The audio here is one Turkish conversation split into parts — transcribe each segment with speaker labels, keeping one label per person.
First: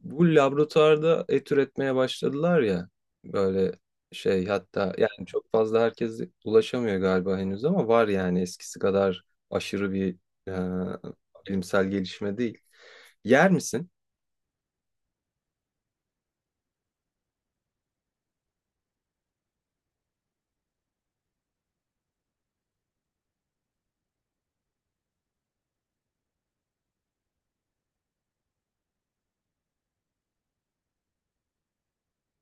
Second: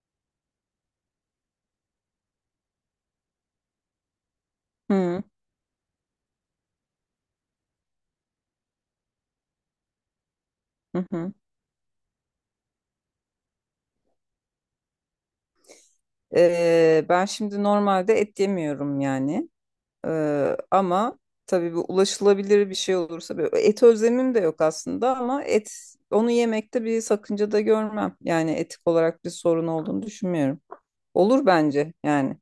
Speaker 1: Bu laboratuvarda et üretmeye başladılar ya, böyle şey hatta
Speaker 2: Hı
Speaker 1: yani çok fazla herkes ulaşamıyor galiba henüz ama var yani eskisi kadar aşırı bir
Speaker 2: hı. Hı.
Speaker 1: bilimsel gelişme değil. Yer misin?
Speaker 2: Ben şimdi normalde et yemiyorum yani. Ama tabii bu ulaşılabilir bir şey olursa böyle et özlemim de yok aslında ama et onu yemekte bir sakınca da görmem. Yani etik olarak bir sorun olduğunu düşünmüyorum. Olur bence yani.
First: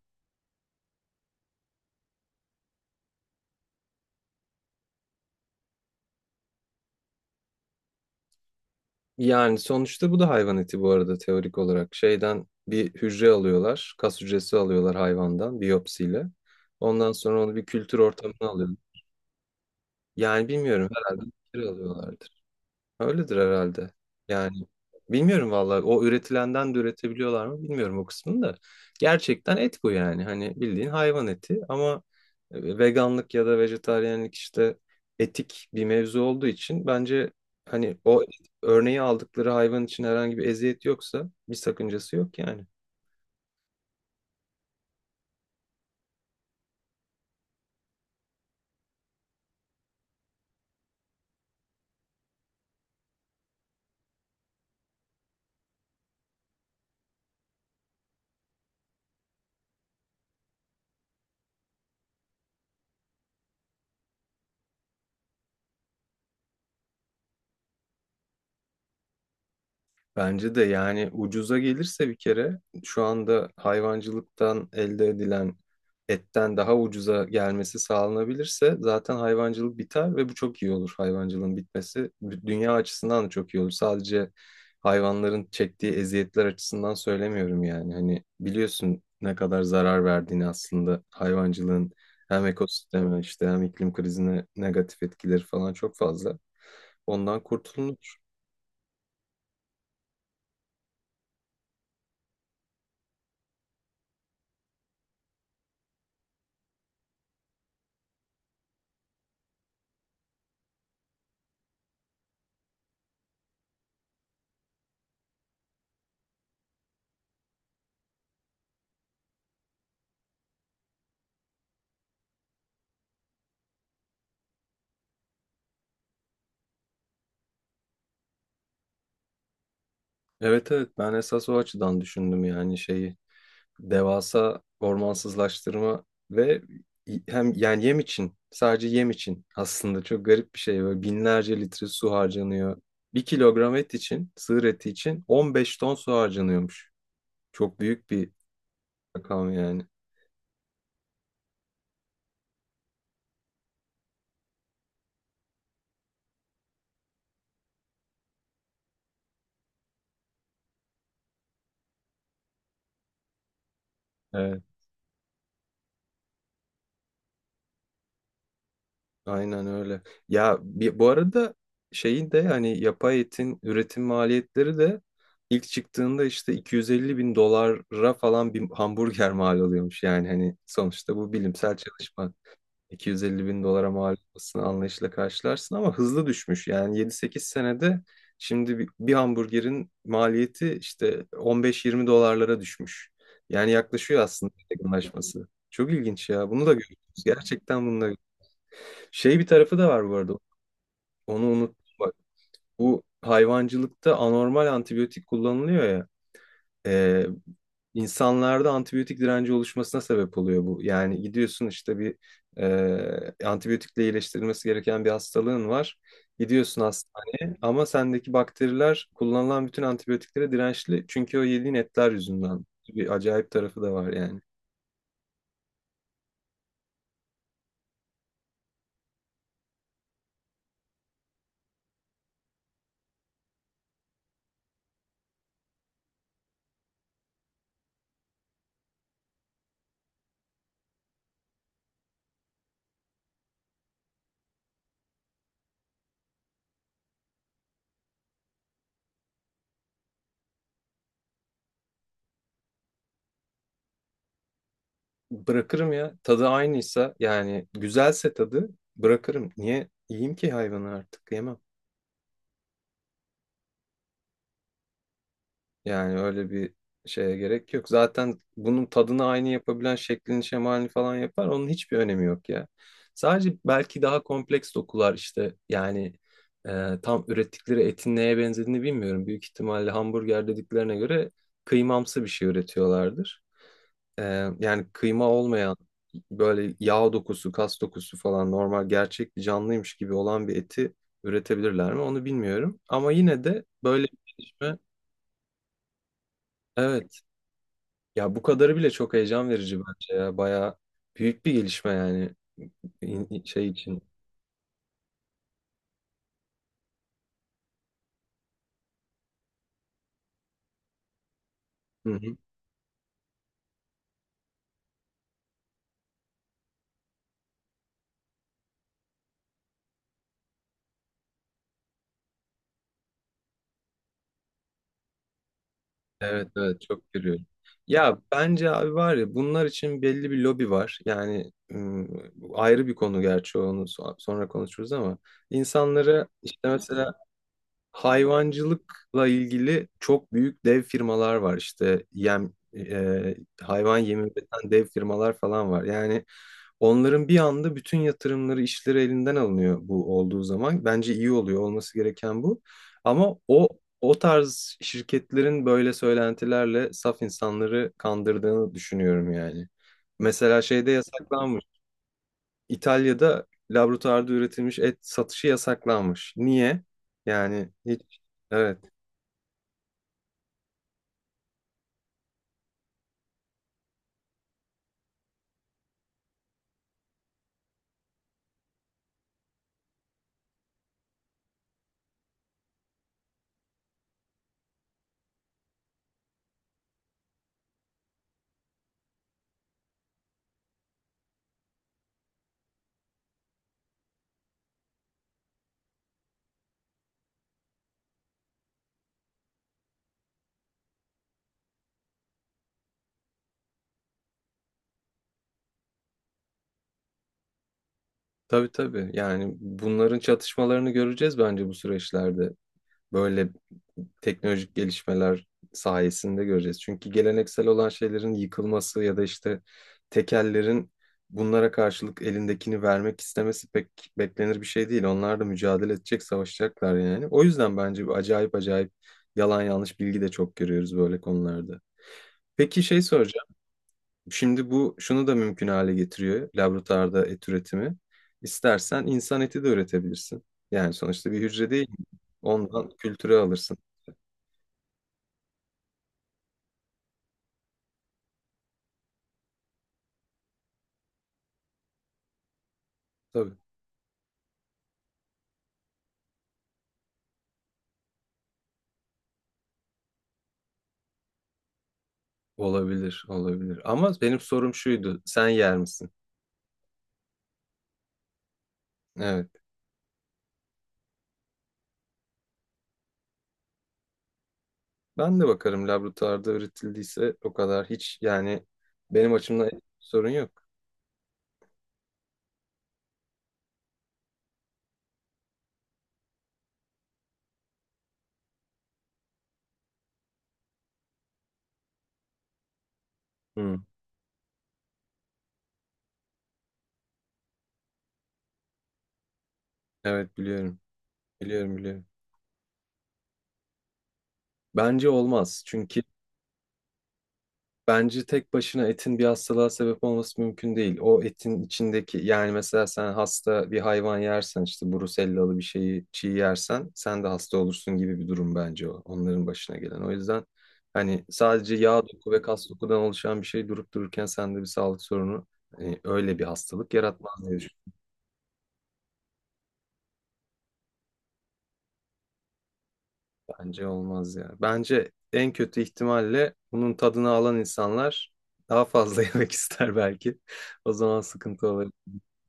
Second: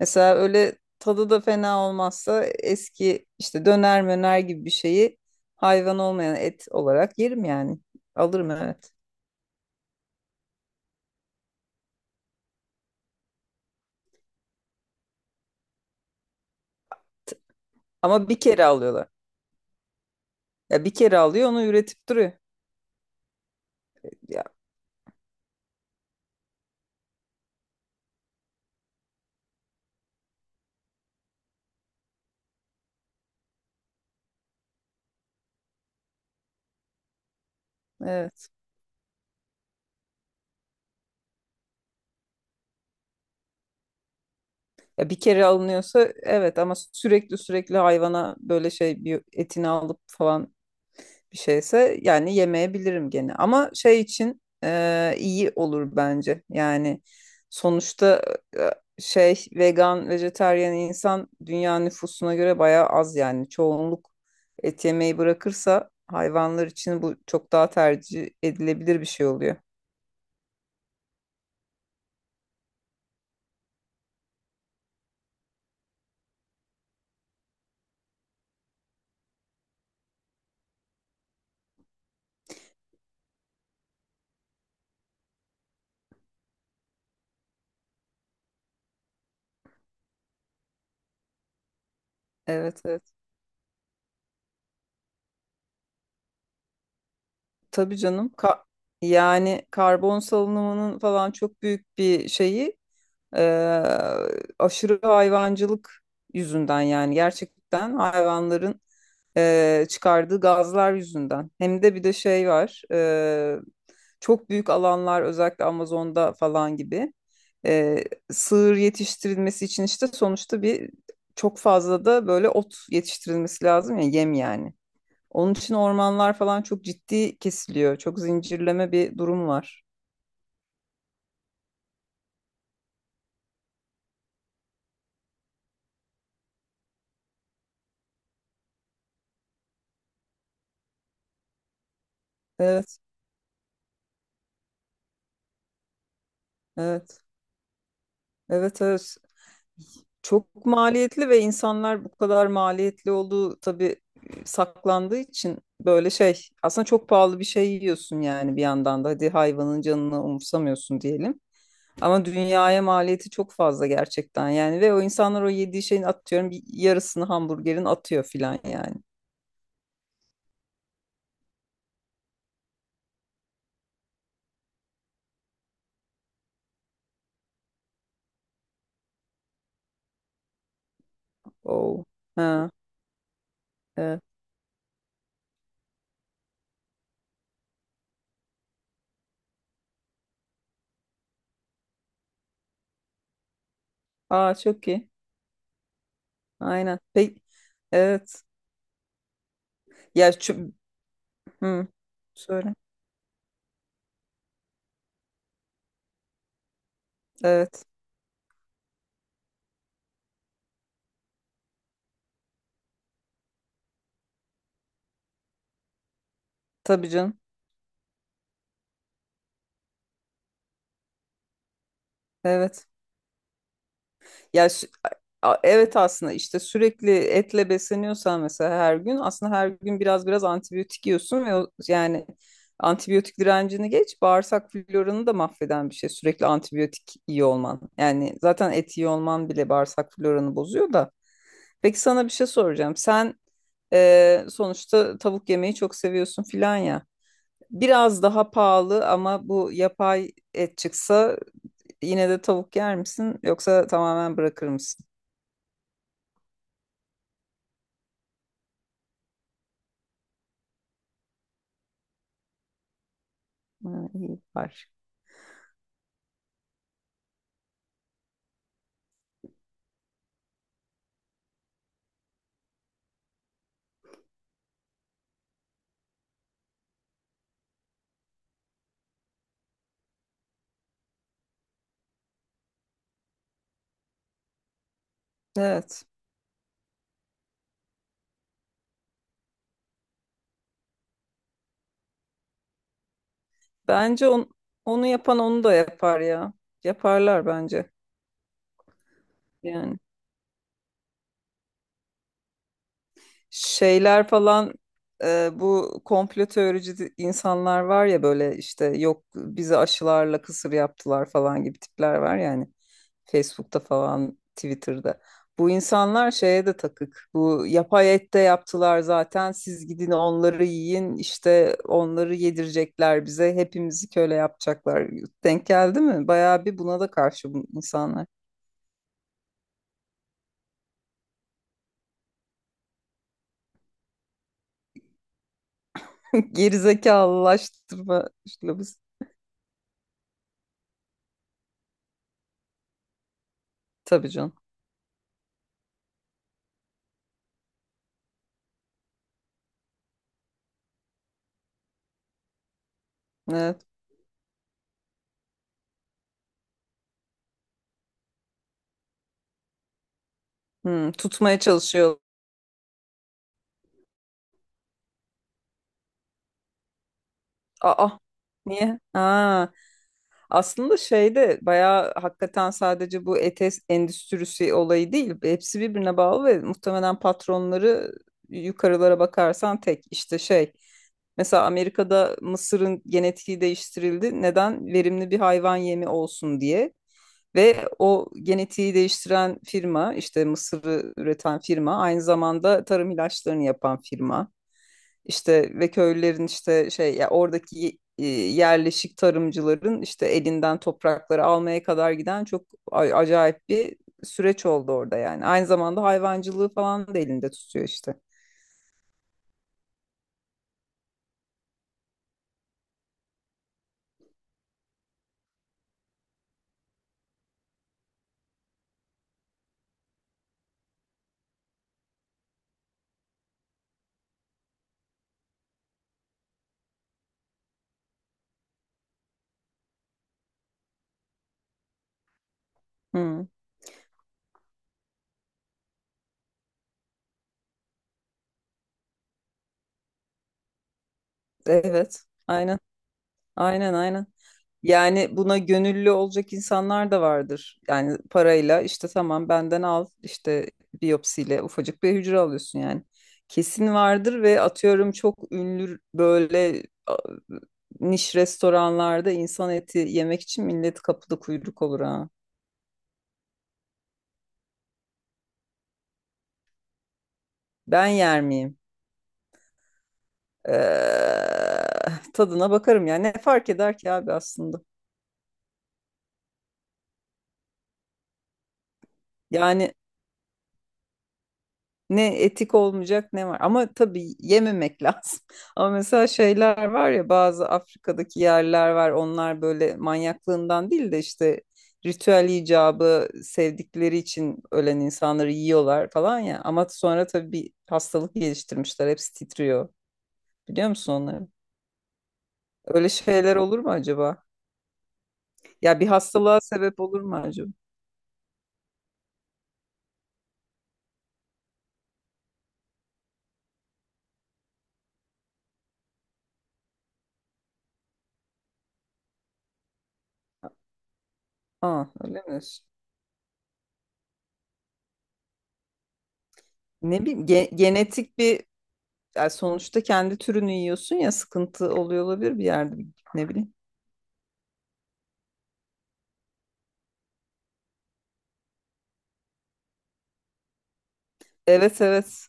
Speaker 2: Mesela öyle tadı da fena olmazsa eski işte döner möner gibi bir şeyi hayvan olmayan et olarak yerim yani. Alırım, evet.
Speaker 1: Yani sonuçta bu da hayvan eti bu arada, teorik olarak. Şeyden bir hücre alıyorlar, kas hücresi alıyorlar hayvandan biyopsiyle. Ondan sonra onu bir kültür
Speaker 2: Ama bir
Speaker 1: ortamına
Speaker 2: kere
Speaker 1: alıyorlar.
Speaker 2: alıyorlar.
Speaker 1: Yani
Speaker 2: Ya
Speaker 1: bilmiyorum,
Speaker 2: bir kere
Speaker 1: herhalde bir
Speaker 2: alıyor, onu
Speaker 1: kere
Speaker 2: üretip
Speaker 1: alıyorlardır.
Speaker 2: duruyor.
Speaker 1: Öyledir herhalde. Yani bilmiyorum vallahi, o üretilenden de üretebiliyorlar mı bilmiyorum o kısmını da. Gerçekten et bu yani. Hani bildiğin hayvan eti ama veganlık ya da vejetaryenlik işte etik bir mevzu olduğu için bence hani o
Speaker 2: Evet.
Speaker 1: örneği aldıkları hayvan için herhangi bir eziyet yoksa bir sakıncası yok yani.
Speaker 2: Ya bir kere alınıyorsa evet, ama sürekli hayvana böyle şey bir etini alıp falan bir şeyse yani yemeyebilirim gene. Ama şey için iyi olur bence. Yani sonuçta e, şey vegan, vejetaryen insan dünya nüfusuna göre bayağı az yani. Çoğunluk et yemeyi bırakırsa hayvanlar için bu çok daha tercih edilebilir bir şey oluyor.
Speaker 1: Bence de yani, ucuza gelirse bir kere, şu anda hayvancılıktan elde edilen etten daha ucuza gelmesi sağlanabilirse zaten hayvancılık biter ve bu çok iyi olur, hayvancılığın bitmesi. Dünya açısından da çok iyi olur. Sadece hayvanların çektiği eziyetler açısından söylemiyorum yani. Hani biliyorsun ne kadar zarar verdiğini aslında hayvancılığın, hem
Speaker 2: Evet, evet.
Speaker 1: ekosisteme işte, hem iklim krizine negatif etkileri falan çok fazla. Ondan
Speaker 2: Tabii
Speaker 1: kurtulunur.
Speaker 2: canım. Yani karbon salınımının falan çok büyük bir şeyi Ee, aşırı hayvancılık yüzünden, yani gerçekten hayvanların çıkardığı gazlar yüzünden. Hem de bir de şey var. Çok büyük alanlar özellikle Amazon'da falan gibi e, sığır yetiştirilmesi için, işte sonuçta bir çok fazla da böyle ot yetiştirilmesi lazım ya, yem yani. Onun için ormanlar falan çok ciddi kesiliyor. Çok zincirleme bir durum var.
Speaker 1: Evet, evet, ben esas o açıdan düşündüm yani şeyi, devasa ormansızlaştırma ve hem yani yem için, sadece yem için aslında çok garip bir şey, böyle binlerce litre su harcanıyor.
Speaker 2: Evet,
Speaker 1: Bir kilogram et için, sığır eti için 15 ton su harcanıyormuş.
Speaker 2: evet,
Speaker 1: Çok büyük bir
Speaker 2: evet, evet.
Speaker 1: rakam yani.
Speaker 2: Çok maliyetli ve insanlar bu kadar maliyetli olduğu tabii saklandığı için böyle şey aslında çok pahalı bir şey yiyorsun yani, bir yandan da hadi hayvanın canını umursamıyorsun diyelim. Ama dünyaya maliyeti çok fazla gerçekten
Speaker 1: Evet.
Speaker 2: yani, ve o insanlar o yediği şeyin atıyorum bir yarısını hamburgerin atıyor filan yani.
Speaker 1: Aynen öyle. Ya, bu arada şeyin de, hani yapay etin üretim maliyetleri de ilk çıktığında işte 250 bin dolara falan bir hamburger mal oluyormuş. Yani hani sonuçta bu bilimsel
Speaker 2: Oh.
Speaker 1: çalışma.
Speaker 2: Ha,
Speaker 1: 250 bin dolara mal
Speaker 2: evet.
Speaker 1: olmasını anlayışla karşılarsın ama hızlı düşmüş. Yani 7-8 senede şimdi bir hamburgerin maliyeti işte 15-20 dolarlara düşmüş. Yani yaklaşıyor aslında,
Speaker 2: Aa, çok iyi.
Speaker 1: yakınlaşması. Çok ilginç ya. Bunu da
Speaker 2: Aynen.
Speaker 1: görüyoruz.
Speaker 2: Peki.
Speaker 1: Gerçekten bunu da,
Speaker 2: Evet.
Speaker 1: şey bir tarafı da var bu arada.
Speaker 2: Ya şu...
Speaker 1: Onu unuttum
Speaker 2: Hı.
Speaker 1: bak.
Speaker 2: Söyle.
Speaker 1: Bu hayvancılıkta anormal antibiyotik kullanılıyor ya. E,
Speaker 2: Evet.
Speaker 1: insanlarda antibiyotik direnci oluşmasına sebep oluyor bu. Yani gidiyorsun işte, bir antibiyotikle iyileştirilmesi gereken bir hastalığın var. Gidiyorsun
Speaker 2: Tabii canım.
Speaker 1: hastaneye ama sendeki bakteriler kullanılan bütün antibiyotiklere dirençli. Çünkü o yediğin etler yüzünden.
Speaker 2: Evet.
Speaker 1: Bir acayip tarafı da var yani.
Speaker 2: Ya sü- evet aslında işte sürekli etle besleniyorsan mesela her gün, aslında her gün biraz antibiyotik yiyorsun ve yani antibiyotik direncini geç, bağırsak floranı da mahveden bir şey sürekli antibiyotik iyi olman. Yani zaten et iyi olman bile bağırsak floranı bozuyor da. Peki sana bir şey soracağım. Sen sonuçta tavuk yemeyi çok seviyorsun filan ya. Biraz daha pahalı ama bu yapay et çıksa yine de tavuk yer misin, yoksa tamamen bırakır mısın?
Speaker 1: Bırakırım ya. Tadı aynıysa yani, güzelse tadı bırakırım. Niye yiyeyim ki, hayvanı artık yemem.
Speaker 2: Ha, iyi var.
Speaker 1: Yani öyle bir şeye gerek yok. Zaten bunun tadını aynı yapabilen şeklini şemalini falan yapar. Onun hiçbir önemi yok ya. Sadece belki daha kompleks dokular işte, yani tam ürettikleri etin neye benzediğini bilmiyorum. Büyük ihtimalle hamburger dediklerine göre kıymamsı bir şey üretiyorlardır. Yani kıyma olmayan,
Speaker 2: Evet.
Speaker 1: böyle yağ dokusu, kas dokusu falan normal gerçek bir canlıymış gibi olan bir eti üretebilirler mi, onu bilmiyorum. Ama yine de böyle bir
Speaker 2: Bence on-
Speaker 1: gelişme,
Speaker 2: Onu yapan onu da yapar ya.
Speaker 1: evet
Speaker 2: Yaparlar bence.
Speaker 1: ya, bu kadarı bile çok heyecan verici
Speaker 2: Yani.
Speaker 1: bence, ya bayağı büyük bir gelişme yani şey için.
Speaker 2: Şeyler falan bu komplo teorici insanlar var ya, böyle işte yok bizi aşılarla kısır yaptılar falan gibi
Speaker 1: Hı
Speaker 2: tipler
Speaker 1: hı.
Speaker 2: var yani, Facebook'ta falan, Twitter'da. Bu insanlar şeye de takık. Bu yapay et de yaptılar zaten, siz gidin onları yiyin. İşte onları yedirecekler bize. Hepimizi köle yapacaklar. Denk geldi mi?
Speaker 1: Evet,
Speaker 2: Bayağı bir
Speaker 1: evet,
Speaker 2: buna da
Speaker 1: çok görüyorum.
Speaker 2: karşı bu
Speaker 1: Ya
Speaker 2: insanlar.
Speaker 1: bence abi, var ya, bunlar için belli bir lobi var. Yani ayrı bir konu gerçi, onu sonra konuşuruz ama insanları işte mesela
Speaker 2: Gerizekalılaştırma üslubu.
Speaker 1: hayvancılıkla ilgili çok büyük dev firmalar var işte, yem hayvan yemi
Speaker 2: Tabii canım.
Speaker 1: üreten dev firmalar falan var. Yani onların bir anda bütün yatırımları, işleri elinden alınıyor bu olduğu zaman. Bence iyi oluyor, olması gereken bu. Ama o
Speaker 2: Evet.
Speaker 1: o tarz şirketlerin böyle söylentilerle saf insanları kandırdığını düşünüyorum yani. Mesela şeyde
Speaker 2: Hmm, tutmaya
Speaker 1: yasaklanmış.
Speaker 2: çalışıyor.
Speaker 1: İtalya'da laboratuvarda üretilmiş et satışı yasaklanmış. Niye? Yani hiç,
Speaker 2: Aa,
Speaker 1: evet,
Speaker 2: niye? Aa, aslında şeyde bayağı hakikaten sadece bu ETS endüstrisi olayı değil. Hepsi birbirine bağlı ve muhtemelen patronları yukarılara bakarsan tek işte şey. Mesela Amerika'da mısırın genetiği değiştirildi. Neden? Verimli bir hayvan yemi olsun diye. Ve o genetiği değiştiren firma, işte mısırı üreten firma, aynı zamanda tarım ilaçlarını yapan firma. İşte ve köylülerin işte şey ya, oradaki yerleşik tarımcıların işte elinden toprakları almaya kadar giden çok acayip bir süreç oldu orada yani. Aynı zamanda hayvancılığı falan da elinde tutuyor işte.
Speaker 1: tabii tabii, yani bunların çatışmalarını göreceğiz bence bu süreçlerde. Böyle teknolojik gelişmeler sayesinde göreceğiz. Çünkü geleneksel olan şeylerin yıkılması ya da işte tekellerin bunlara karşılık elindekini vermek istemesi pek beklenir bir şey değil. Onlar da mücadele edecek, savaşacaklar yani. O yüzden bence bu acayip acayip yalan yanlış bilgi de çok görüyoruz böyle konularda. Peki, şey
Speaker 2: Hı,
Speaker 1: soracağım. Şimdi bu şunu da mümkün hale getiriyor, laboratuvarda et üretimi. İstersen insan eti de üretebilirsin. Yani sonuçta bir hücre, değil mi?
Speaker 2: evet. Aynen.
Speaker 1: Ondan kültüre alırsın.
Speaker 2: Aynen. Yani buna gönüllü olacak insanlar da vardır. Yani parayla, işte tamam benden al, işte biyopsiyle ufacık bir hücre alıyorsun yani.
Speaker 1: Tabii.
Speaker 2: Kesin vardır ve atıyorum çok ünlü böyle niş restoranlarda insan eti yemek için millet kapıda kuyruk olur ha.
Speaker 1: Olabilir, olabilir. Ama benim sorum şuydu. Sen yer misin?
Speaker 2: Ben yer miyim?
Speaker 1: Evet.
Speaker 2: Eee, Tadına bakarım yani, ne fark eder ki abi aslında.
Speaker 1: Ben de bakarım, laboratuvarda üretildiyse o kadar hiç yani, benim açımdan
Speaker 2: Yani
Speaker 1: sorun yok.
Speaker 2: ne etik olmayacak ne var. Ama tabii yememek lazım. Ama mesela şeyler var ya, bazı Afrika'daki yerler var. Onlar böyle manyaklığından değil de işte ritüel icabı
Speaker 1: Hı.
Speaker 2: sevdikleri için ölen insanları yiyorlar falan ya. Ama sonra tabii bir hastalık geliştirmişler. Hepsi titriyor.
Speaker 1: Evet, biliyorum.
Speaker 2: Biliyor musun onları?
Speaker 1: Biliyorum, biliyorum.
Speaker 2: Öyle şeyler olur mu acaba?
Speaker 1: Bence olmaz.
Speaker 2: Ya
Speaker 1: Çünkü
Speaker 2: bir hastalığa sebep olur mu acaba?
Speaker 1: bence tek başına etin bir hastalığa sebep olması mümkün değil. O etin içindeki, yani mesela sen hasta bir hayvan yersen, işte brusellalı bir şeyi çiğ yersen sen de hasta olursun gibi bir durum bence o, onların başına gelen. O yüzden hani sadece yağ
Speaker 2: Aa,
Speaker 1: doku
Speaker 2: öyle
Speaker 1: ve
Speaker 2: mi
Speaker 1: kas
Speaker 2: diyorsun?
Speaker 1: dokudan oluşan bir şey durup dururken sende bir sağlık sorunu, hani öyle bir hastalık
Speaker 2: Ne
Speaker 1: yaratmaz
Speaker 2: bileyim,
Speaker 1: diye düşünüyorum.
Speaker 2: genetik bir, yani sonuçta kendi türünü yiyorsun ya, sıkıntı oluyor olabilir bir yerde, ne bileyim.
Speaker 1: Bence olmaz ya. Bence en kötü ihtimalle bunun tadını alan insanlar daha fazla yemek ister belki. O zaman sıkıntı olabilir.
Speaker 2: Evet, evet.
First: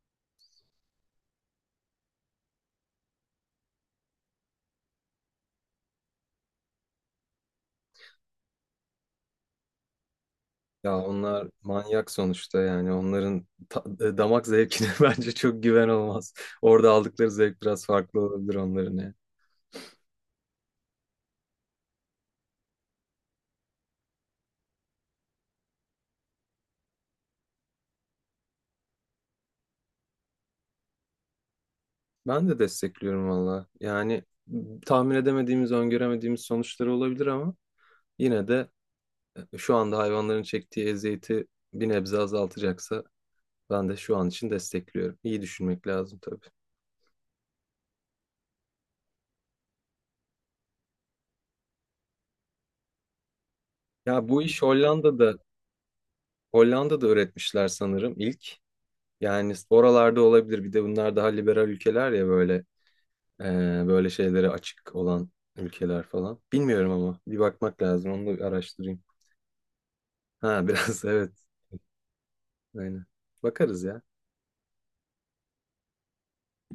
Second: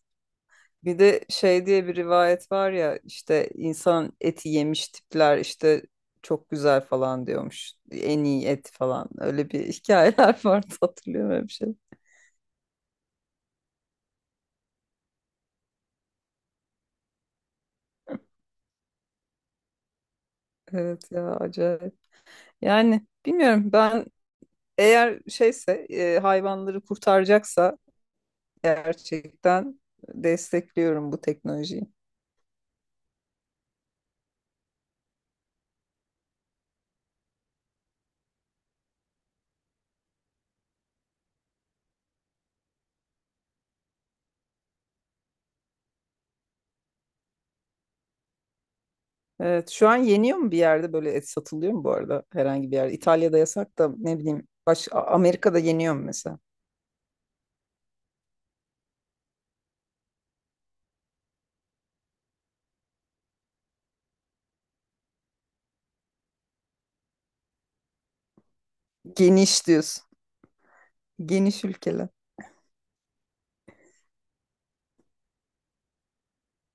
Speaker 2: Bir de şey diye bir rivayet var ya, işte insan eti yemiş tipler işte çok güzel falan diyormuş. En iyi et falan. Öyle bir hikayeler vardı,
Speaker 1: Ya
Speaker 2: hatırlıyorum öyle
Speaker 1: onlar
Speaker 2: bir şey.
Speaker 1: manyak sonuçta yani, onların damak zevkine bence çok güven olmaz. Orada aldıkları zevk biraz farklı olabilir onların ya.
Speaker 2: Evet ya, acayip. Yani bilmiyorum, ben eğer şeyse hayvanları kurtaracaksa gerçekten destekliyorum bu teknolojiyi.
Speaker 1: Ben de destekliyorum valla. Yani tahmin edemediğimiz, öngöremediğimiz sonuçları olabilir ama yine de şu anda hayvanların çektiği eziyeti bir nebze azaltacaksa ben de şu an için destekliyorum. İyi düşünmek lazım tabii.
Speaker 2: Evet, şu an yeniyor mu bir yerde, böyle et satılıyor mu bu arada herhangi bir yerde? İtalya'da yasak da, ne
Speaker 1: Ya bu
Speaker 2: bileyim
Speaker 1: iş
Speaker 2: baş
Speaker 1: Hollanda'da
Speaker 2: Amerika'da yeniyor mu mesela?
Speaker 1: Hollanda'da öğretmişler sanırım ilk. Yani oralarda olabilir. Bir de bunlar daha liberal ülkeler ya, böyle e, böyle şeylere açık olan ülkeler falan. Bilmiyorum ama bir bakmak lazım. Onu da araştırayım.
Speaker 2: Geniş diyorsun.
Speaker 1: Ha biraz, evet.
Speaker 2: Geniş ülkeler.
Speaker 1: Aynen. Bakarız ya.